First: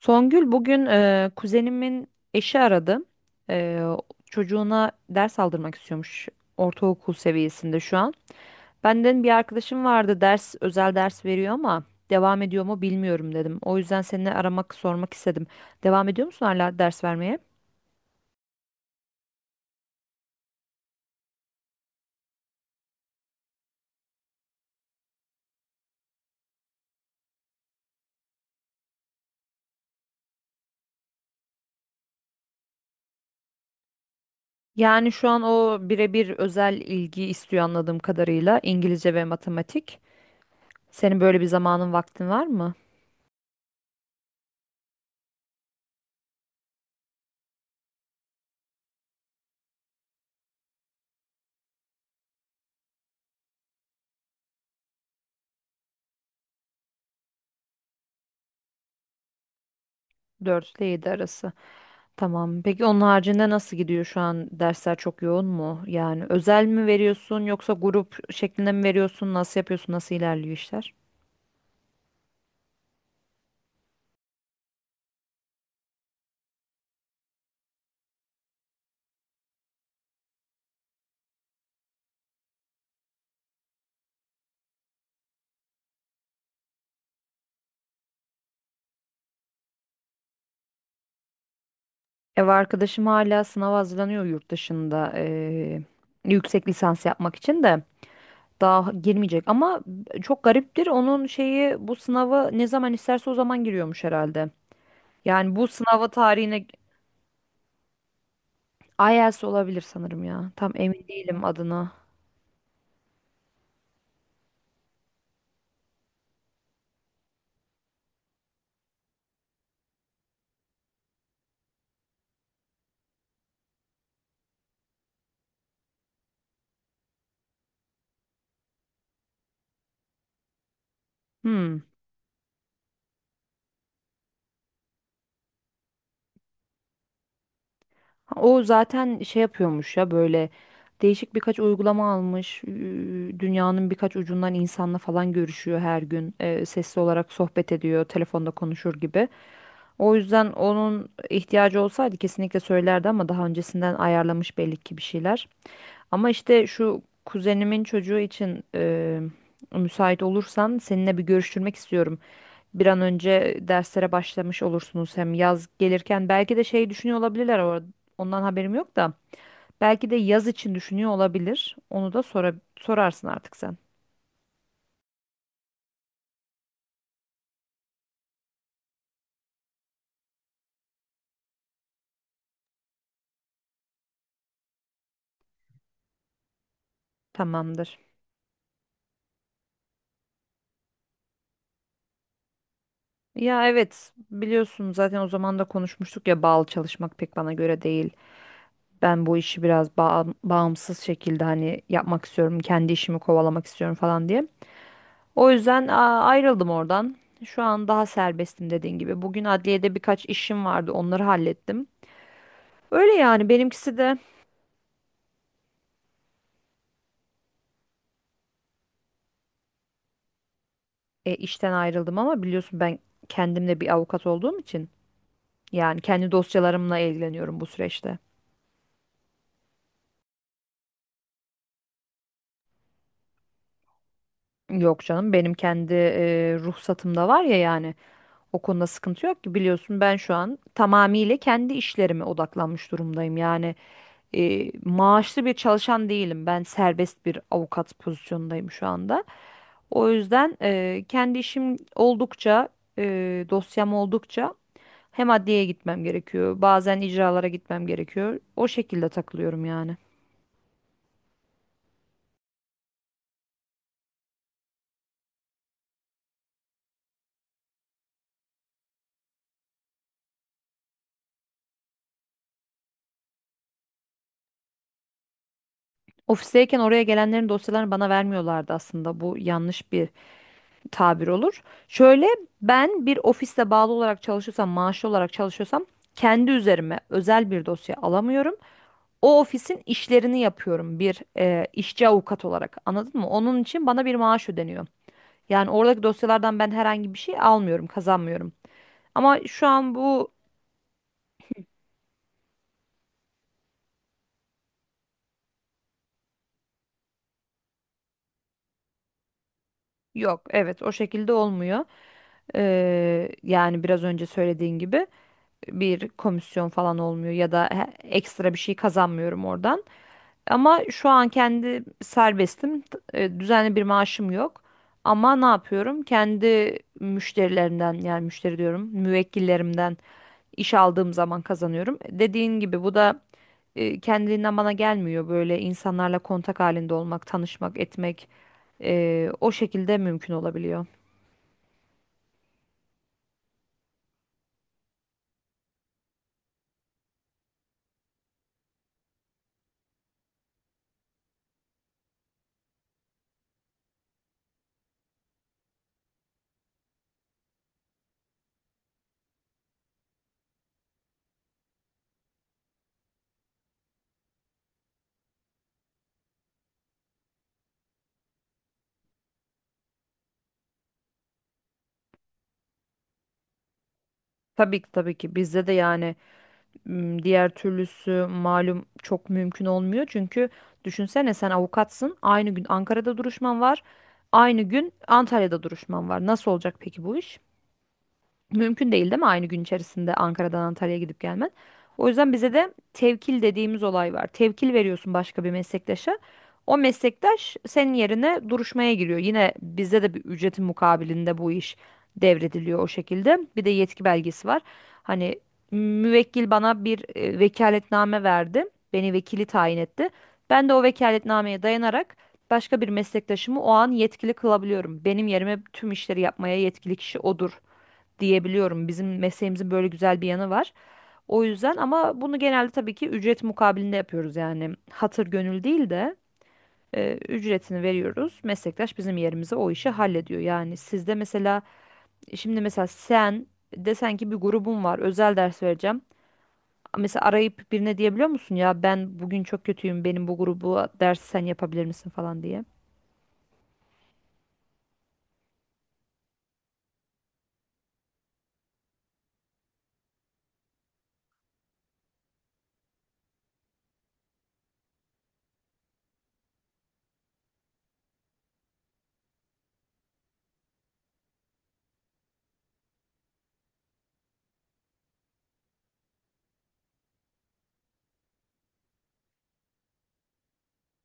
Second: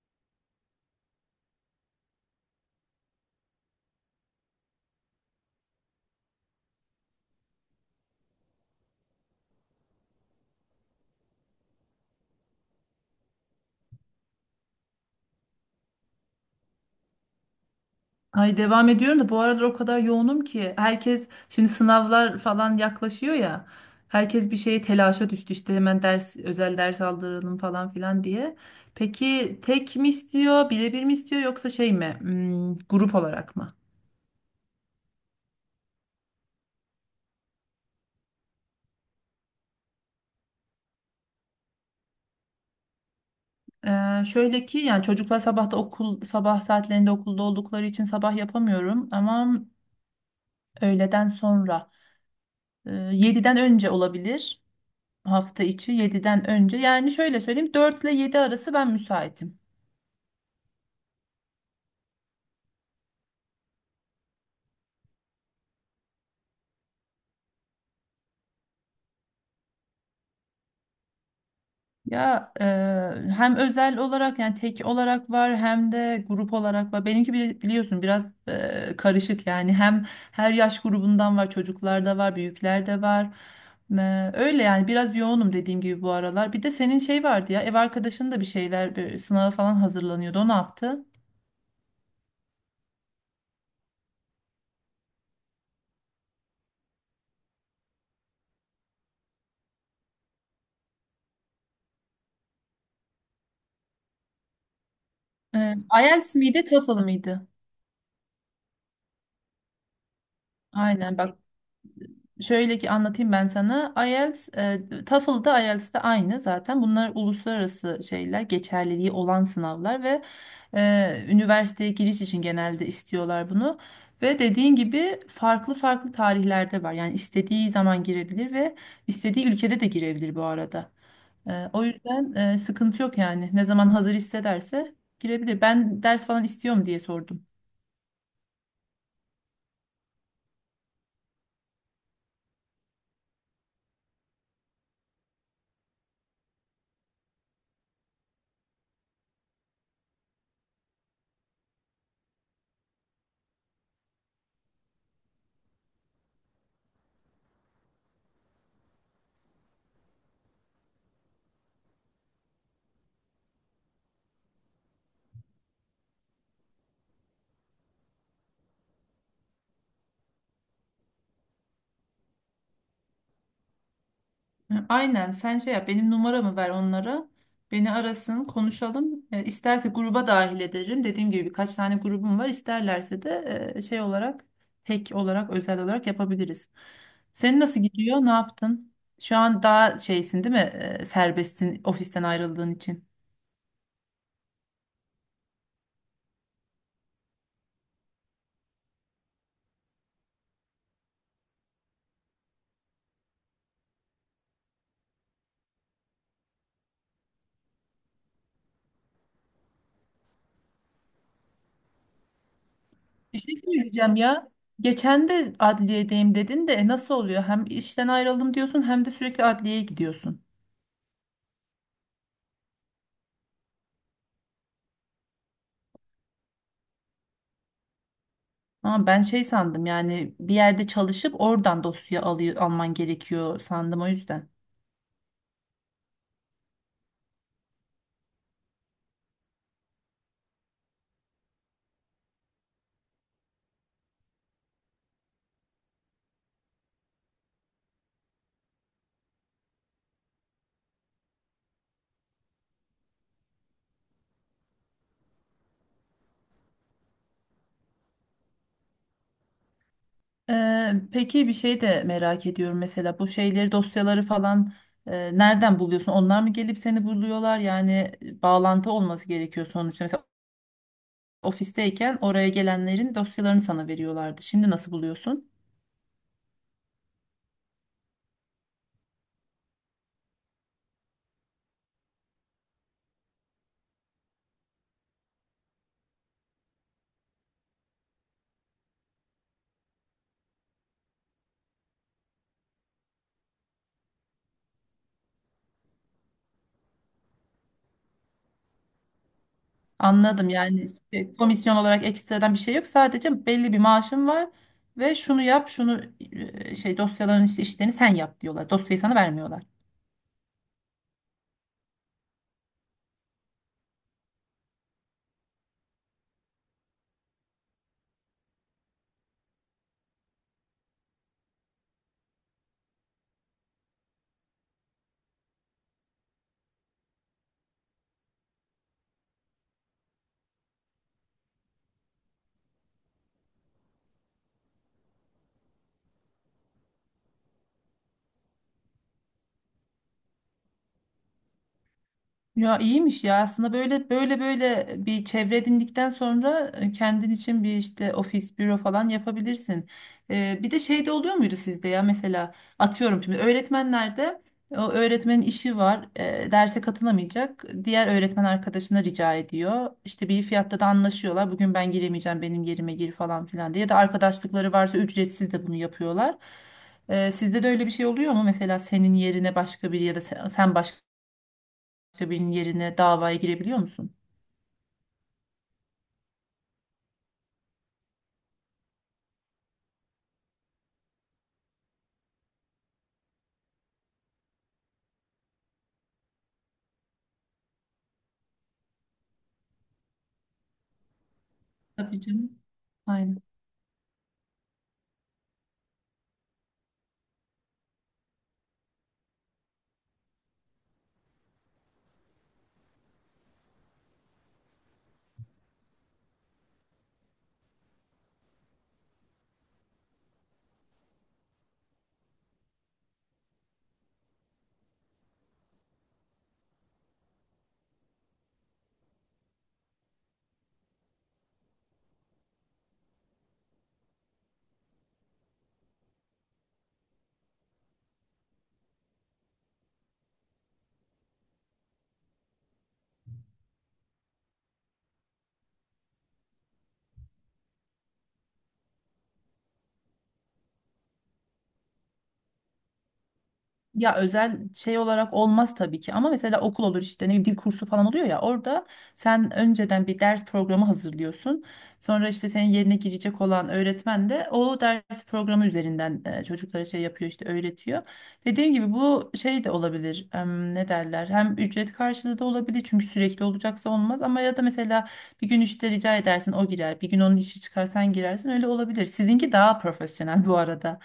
Songül bugün kuzenimin eşi aradı. Eee, Çocuğuna ders aldırmak istiyormuş ortaokul seviyesinde şu an. Benden bir arkadaşım vardı ders özel ders veriyor ama devam ediyor mu bilmiyorum dedim. O yüzden seni aramak sormak istedim. Devam ediyor musun hala ders vermeye? Ay devam ediyorum da bu aralar o kadar yoğunum ki herkes şimdi sınavlar falan yaklaşıyor ya, herkes bir şeye telaşa düştü işte hemen ders özel ders aldıralım falan filan diye. Peki tek mi istiyor birebir mi istiyor yoksa şey mi grup olarak mı? Yani şu an o birebir özel ilgi istiyor anladığım kadarıyla İngilizce ve matematik. Senin böyle bir zamanın vaktin var mı? Şöyle ki yani çocuklar sabahta okul sabah saatlerinde okulda oldukları için sabah yapamıyorum ama öğleden sonra 7'den önce olabilir, hafta içi 7'den önce, yani şöyle söyleyeyim 4 ile 7 arası ben müsaitim. 4 ile 7 arası. Tamam. Peki onun haricinde nasıl gidiyor şu an? Dersler çok yoğun mu? Yani özel mi veriyorsun yoksa grup şeklinde mi veriyorsun? Nasıl yapıyorsun? Nasıl ilerliyor işler? Ya hem özel olarak yani tek olarak var hem de grup olarak var. Benimki biliyorsun biraz karışık, yani hem her yaş grubundan var, çocuklar da var büyükler de var. Öyle yani biraz yoğunum dediğim gibi bu aralar. Bir de senin şey vardı ya, ev arkadaşın da bir şeyler böyle sınava falan hazırlanıyordu, o ne yaptı? Ev arkadaşım hala sınava hazırlanıyor yurt dışında yüksek lisans yapmak için de daha girmeyecek ama çok gariptir onun şeyi bu sınava ne zaman isterse o zaman giriyormuş herhalde. Yani bu E, sınava IELTS miydi tarihine TOEFL mıydı? IELTS olabilir sanırım ya. Tam emin Aynen bak. değilim adına. Şöyle ki anlatayım ben sana. IELTS, TOEFL'da IELTS'de aynı zaten. Bunlar uluslararası şeyler, geçerliliği olan sınavlar ve üniversiteye giriş için genelde istiyorlar bunu. Ve dediğin gibi farklı farklı tarihlerde var. Yani istediği zaman girebilir ve istediği ülkede de girebilir bu arada. Hmm. O yüzden sıkıntı yok yani. Ne zaman hazır hissederse girebilir. Ben ders falan istiyorum diye sordum. O zaten şey yapıyormuş ya böyle değişik birkaç uygulama almış. Dünyanın birkaç ucundan insanla falan görüşüyor her gün. Sesli olarak sohbet ediyor, telefonda konuşur gibi. O yüzden onun ihtiyacı olsaydı kesinlikle söylerdi ama daha öncesinden ayarlamış belli ki bir şeyler. Ama işte şu kuzenimin çocuğu için müsait olursan seninle bir görüştürmek istiyorum. Bir an önce derslere başlamış olursunuz hem yaz gelirken belki de şey düşünüyor olabilirler ondan haberim yok da belki de yaz için düşünüyor olabilir. Onu da sora sorarsın artık sen. Hı, aynen sen şey yap, benim numaramı ver onlara. Beni arasın konuşalım. İsterse gruba dahil ederim. Dediğim gibi birkaç tane grubum var. İsterlerse de şey olarak tek olarak özel olarak yapabiliriz. Senin nasıl Tamamdır. gidiyor? Ne yaptın? Şu an daha şeysin değil mi? Serbestsin ofisten ayrıldığın için. Ya evet biliyorsun zaten o zaman da konuşmuştuk ya bağlı çalışmak pek bana göre değil. Ben bu işi biraz bağımsız şekilde hani yapmak istiyorum, kendi işimi kovalamak istiyorum falan diye. O yüzden ayrıldım oradan. Şu an daha serbestim dediğin gibi. Bugün adliyede birkaç işim vardı, onları hallettim. Öyle Bir yani şey benimkisi söyleyeceğim de ya. Geçen de adliyedeyim dedin de nasıl oluyor? Hem işten ayrıldım diyorsun hem de sürekli adliyeye gidiyorsun. İşten ayrıldım ama biliyorsun ben kendimde bir avukat olduğum için yani kendi dosyalarımla ilgileniyorum bu süreçte. Ama ben şey sandım, yani bir yerde çalışıp oradan dosya alıyor, alman gerekiyor sandım o yüzden. Yok canım benim kendi ruhsatımda var ya yani o konuda sıkıntı yok ki biliyorsun ben şu an tamamıyla kendi işlerime odaklanmış durumdayım. Yani maaşlı bir çalışan değilim ben serbest bir avukat pozisyondayım şu anda. O yüzden kendi işim oldukça, dosyam oldukça hem adliyeye gitmem gerekiyor. Bazen icralara gitmem gerekiyor. O şekilde takılıyorum yani. Peki bir şey de merak ediyorum, mesela bu şeyleri dosyaları falan nereden buluyorsun? Onlar mı gelip seni buluyorlar? Yani bağlantı olması gerekiyor sonuçta. Mesela ofisteyken oraya gelenlerin dosyalarını sana veriyorlardı. Şimdi nasıl buluyorsun? Ofisteyken oraya gelenlerin dosyalarını bana vermiyorlardı aslında. Bu yanlış bir tabir olur. Şöyle ben bir ofiste bağlı olarak çalışıyorsam, maaşlı olarak çalışıyorsam kendi üzerime özel bir dosya alamıyorum. O ofisin işlerini yapıyorum bir işçi avukat olarak. Anladın mı? Onun için bana bir maaş ödeniyor. Yani oradaki dosyalardan ben herhangi bir şey almıyorum, kazanmıyorum. Ama şu an bu Anladım, yani komisyon olarak ekstradan bir şey yok. Sadece belli bir maaşın var ve şunu yap, şunu şey, dosyaların işte işlerini sen yap diyorlar. Dosyayı sana vermiyorlar. yok. Evet, o şekilde olmuyor. Yani biraz önce söylediğin gibi bir komisyon falan olmuyor ya da ekstra bir şey kazanmıyorum oradan. Ama şu an kendi serbestim. Düzenli bir maaşım yok. Ama ne yapıyorum? Kendi müşterilerimden yani müşteri diyorum, müvekkillerimden iş aldığım zaman kazanıyorum. Dediğin gibi bu da kendiliğinden bana gelmiyor. Böyle insanlarla kontak halinde olmak, tanışmak, etmek o şekilde mümkün olabiliyor. Ya iyiymiş ya, aslında böyle böyle bir çevre edindikten sonra kendin için bir işte ofis, büro falan yapabilirsin. Bir de şey de oluyor muydu sizde ya, mesela atıyorum şimdi öğretmenlerde o öğretmenin işi var, derse katılamayacak, diğer öğretmen arkadaşına rica ediyor. İşte bir fiyatta da anlaşıyorlar, bugün ben giremeyeceğim benim yerime gir falan filan diye, ya da arkadaşlıkları varsa ücretsiz de bunu yapıyorlar. Sizde de öyle bir şey oluyor mu mesela, senin yerine başka biri ya da sen başka başka birinin yerine davaya girebiliyor musun? Tabii ki tabii ki bizde de yani diğer türlüsü malum çok mümkün olmuyor. Çünkü düşünsene sen avukatsın. Aynı gün Ankara'da duruşman var. Aynı gün Antalya'da duruşman var. Nasıl olacak peki bu iş? Mümkün değil değil mi aynı gün içerisinde Ankara'dan Antalya'ya gidip gelmen? O Tabii yüzden bize canım. de Aynen. tevkil dediğimiz olay var. Tevkil veriyorsun başka bir meslektaşa. O meslektaş senin yerine duruşmaya giriyor. Yine bizde de bir ücretin mukabilinde bu iş devrediliyor o şekilde. Bir de yetki belgesi var. Hani müvekkil bana bir vekaletname verdi. Beni vekili tayin etti. Ben de o vekaletnameye dayanarak başka bir meslektaşımı o an yetkili kılabiliyorum. Benim yerime tüm işleri yapmaya yetkili kişi odur diyebiliyorum. Bizim mesleğimizin böyle güzel bir yanı var. O yüzden ama bunu genelde tabii ki ücret mukabilinde yapıyoruz yani hatır gönül değil de ücretini veriyoruz. Meslektaş bizim yerimize o işi hallediyor. Yani sizde mesela şimdi mesela sen desen ki bir grubum var özel ders vereceğim. Mesela arayıp birine diyebiliyor musun ya ben bugün çok kötüyüm benim bu grubu dersi sen yapabilir misin falan diye. Ya özel şey olarak olmaz tabii ki, ama mesela okul olur işte, ne bileyim dil kursu falan oluyor ya, orada sen önceden bir ders programı hazırlıyorsun. Sonra işte senin yerine girecek olan öğretmen de o ders programı üzerinden çocuklara şey yapıyor işte, öğretiyor. Dediğim gibi bu şey de olabilir ne derler, hem ücret karşılığı da olabilir, çünkü sürekli olacaksa olmaz, ama ya da mesela bir gün işte rica edersin, o girer, bir gün onun işi çıkar sen girersin, öyle olabilir. Sizinki daha profesyonel bu arada.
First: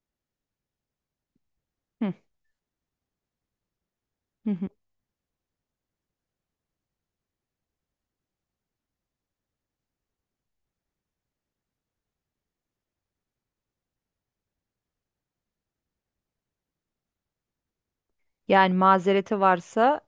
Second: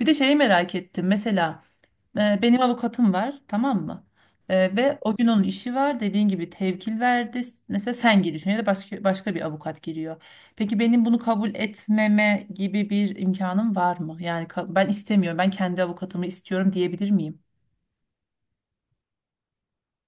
Bir de şeyi merak ettim mesela. Hı. Benim avukatım var, tamam mı? Ve o gün onun işi var. Dediğin gibi tevkil verdi. Mesela sen giriyorsun ya da başka başka bir avukat giriyor. Peki benim bunu kabul etmeme gibi bir imkanım var mı? Yani ben istemiyorum, ben kendi avukatımı istiyorum diyebilir miyim? Yani mazereti varsa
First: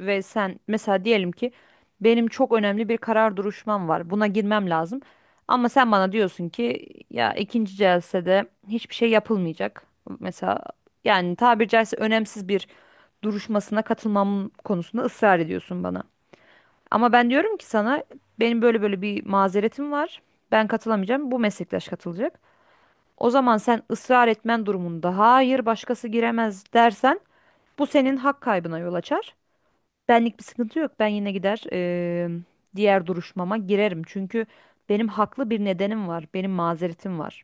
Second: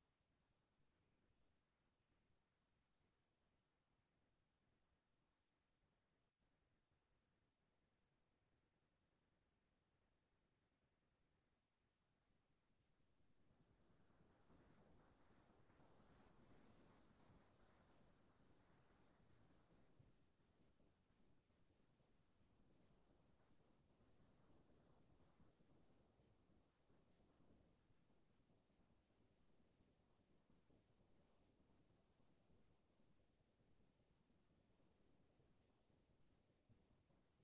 ve sen mesela diyelim ki benim çok önemli bir karar duruşmam var. Buna girmem lazım. Ama sen bana diyorsun ki ya ikinci celsede hiçbir şey yapılmayacak. Mesela yani tabiri caizse önemsiz bir duruşmasına katılmam konusunda ısrar ediyorsun bana. Ama ben diyorum ki sana benim böyle böyle bir mazeretim var. Ben katılamayacağım. Bu meslektaş katılacak. O zaman sen ısrar etmen durumunda hayır başkası giremez dersen bu senin hak kaybına yol açar. Benlik bir sıkıntı yok. Ben yine gider diğer duruşmama girerim. Çünkü benim haklı bir nedenim var. Benim mazeretim var.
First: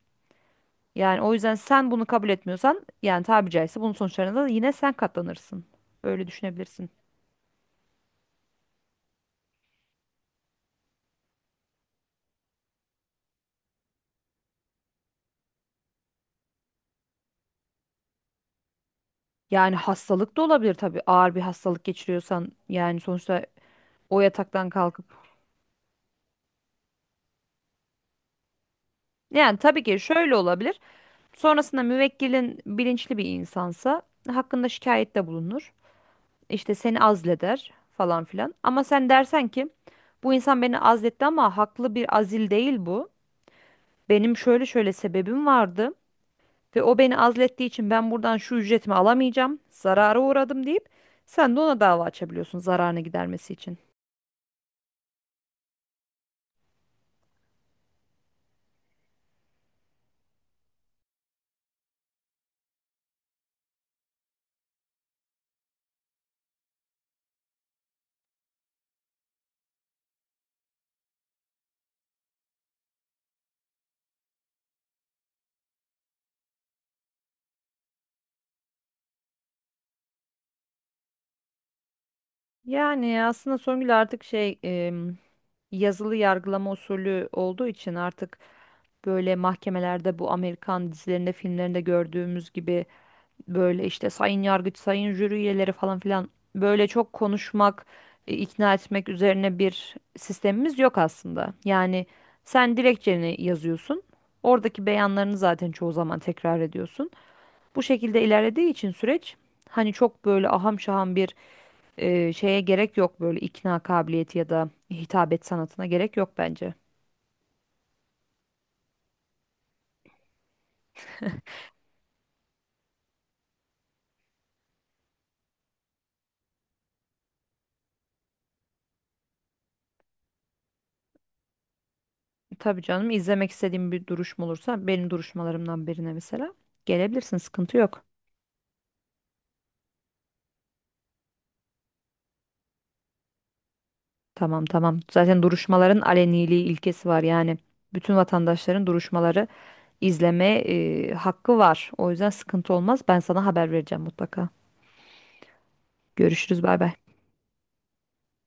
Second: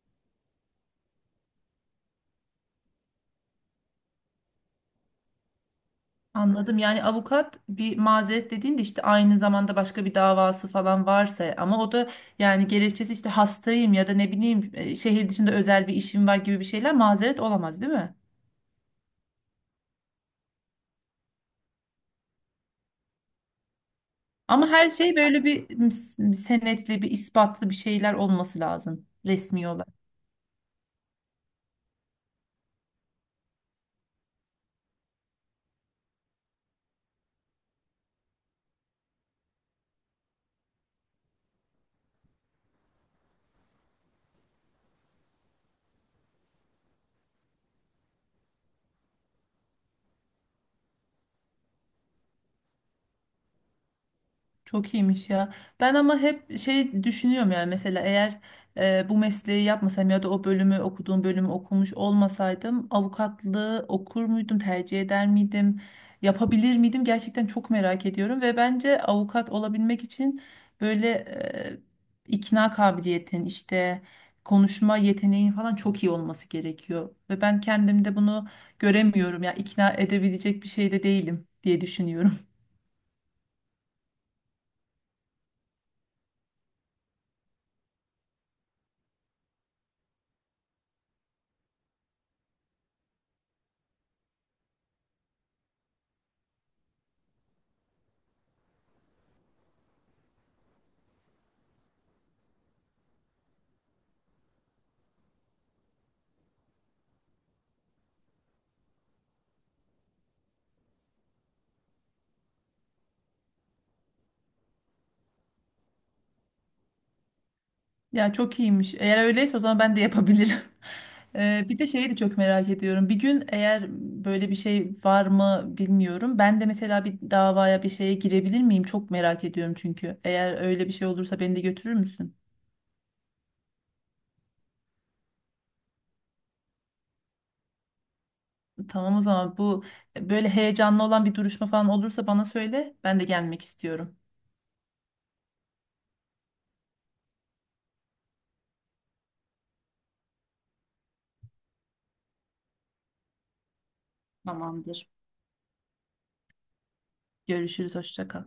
Yani o yüzden sen bunu kabul etmiyorsan yani tabiri caizse bunun sonuçlarına da yine sen katlanırsın. Öyle Anladım. düşünebilirsin. Yani avukat bir mazeret dediğinde işte aynı zamanda başka bir davası falan varsa, ama o da yani gerekçesi işte hastayım ya da ne bileyim şehir dışında özel bir işim var gibi bir şeyler mazeret olamaz, değil mi? Yani hastalık da olabilir tabii. Ağır bir hastalık geçiriyorsan yani sonuçta o Ama yataktan her kalkıp. şey böyle bir, bir senetli, bir ispatlı bir şeyler olması lazım Yani resmi tabii ki olarak. şöyle olabilir. Sonrasında müvekkilin bilinçli bir insansa hakkında şikayette bulunur. İşte seni azleder falan filan. Ama sen dersen ki bu insan beni azletti ama haklı bir azil değil bu. Benim şöyle şöyle sebebim vardı ve o beni azlettiği için ben buradan şu ücretimi alamayacağım, zarara uğradım deyip sen de ona dava açabiliyorsun zararını gidermesi için. Çok iyiymiş ya. Ben ama hep şey düşünüyorum, yani mesela eğer bu mesleği yapmasam ya da o bölümü, okuduğum bölümü okumuş olmasaydım, avukatlığı okur muydum, tercih eder miydim, yapabilir miydim, gerçekten çok merak ediyorum. Ve bence avukat olabilmek için böyle ikna kabiliyetin işte, konuşma yeteneğin falan çok iyi olması gerekiyor, ve ben kendimde bunu göremiyorum ya, ikna edebilecek bir şey de değilim diye düşünüyorum. Yani aslında Songül artık yazılı yargılama usulü olduğu için artık böyle mahkemelerde bu Amerikan dizilerinde, filmlerinde gördüğümüz gibi böyle işte sayın yargıç, sayın jüri üyeleri falan filan böyle çok konuşmak, ikna etmek üzerine bir sistemimiz yok aslında. Yani sen dilekçeni yazıyorsun. Oradaki beyanlarını zaten çoğu zaman tekrar ediyorsun. Bu şekilde ilerlediği için süreç hani çok böyle aham şaham bir şeye gerek yok böyle ikna kabiliyeti ya da hitabet sanatına gerek yok bence. Ya çok iyiymiş. Eğer öyleyse o zaman ben de yapabilirim. Bir de şeyi de çok merak ediyorum. Bir gün eğer, böyle bir şey var mı bilmiyorum, ben de mesela bir davaya, bir şeye girebilir miyim? Çok merak ediyorum çünkü. Eğer öyle bir şey olursa beni de götürür müsün? Tabii canım izlemek istediğim bir duruşma olursa benim duruşmalarımdan birine mesela gelebilirsin sıkıntı yok. Tamam, o zaman bu böyle heyecanlı olan bir duruşma falan olursa bana söyle. Ben de gelmek istiyorum. Tamam tamam. Zaten duruşmaların aleniliği ilkesi var yani. Bütün vatandaşların duruşmaları izleme hakkı var. O yüzden sıkıntı olmaz. Ben sana haber vereceğim mutlaka. Tamamdır. Görüşürüz. Bay bay. Görüşürüz. Hoşça kal.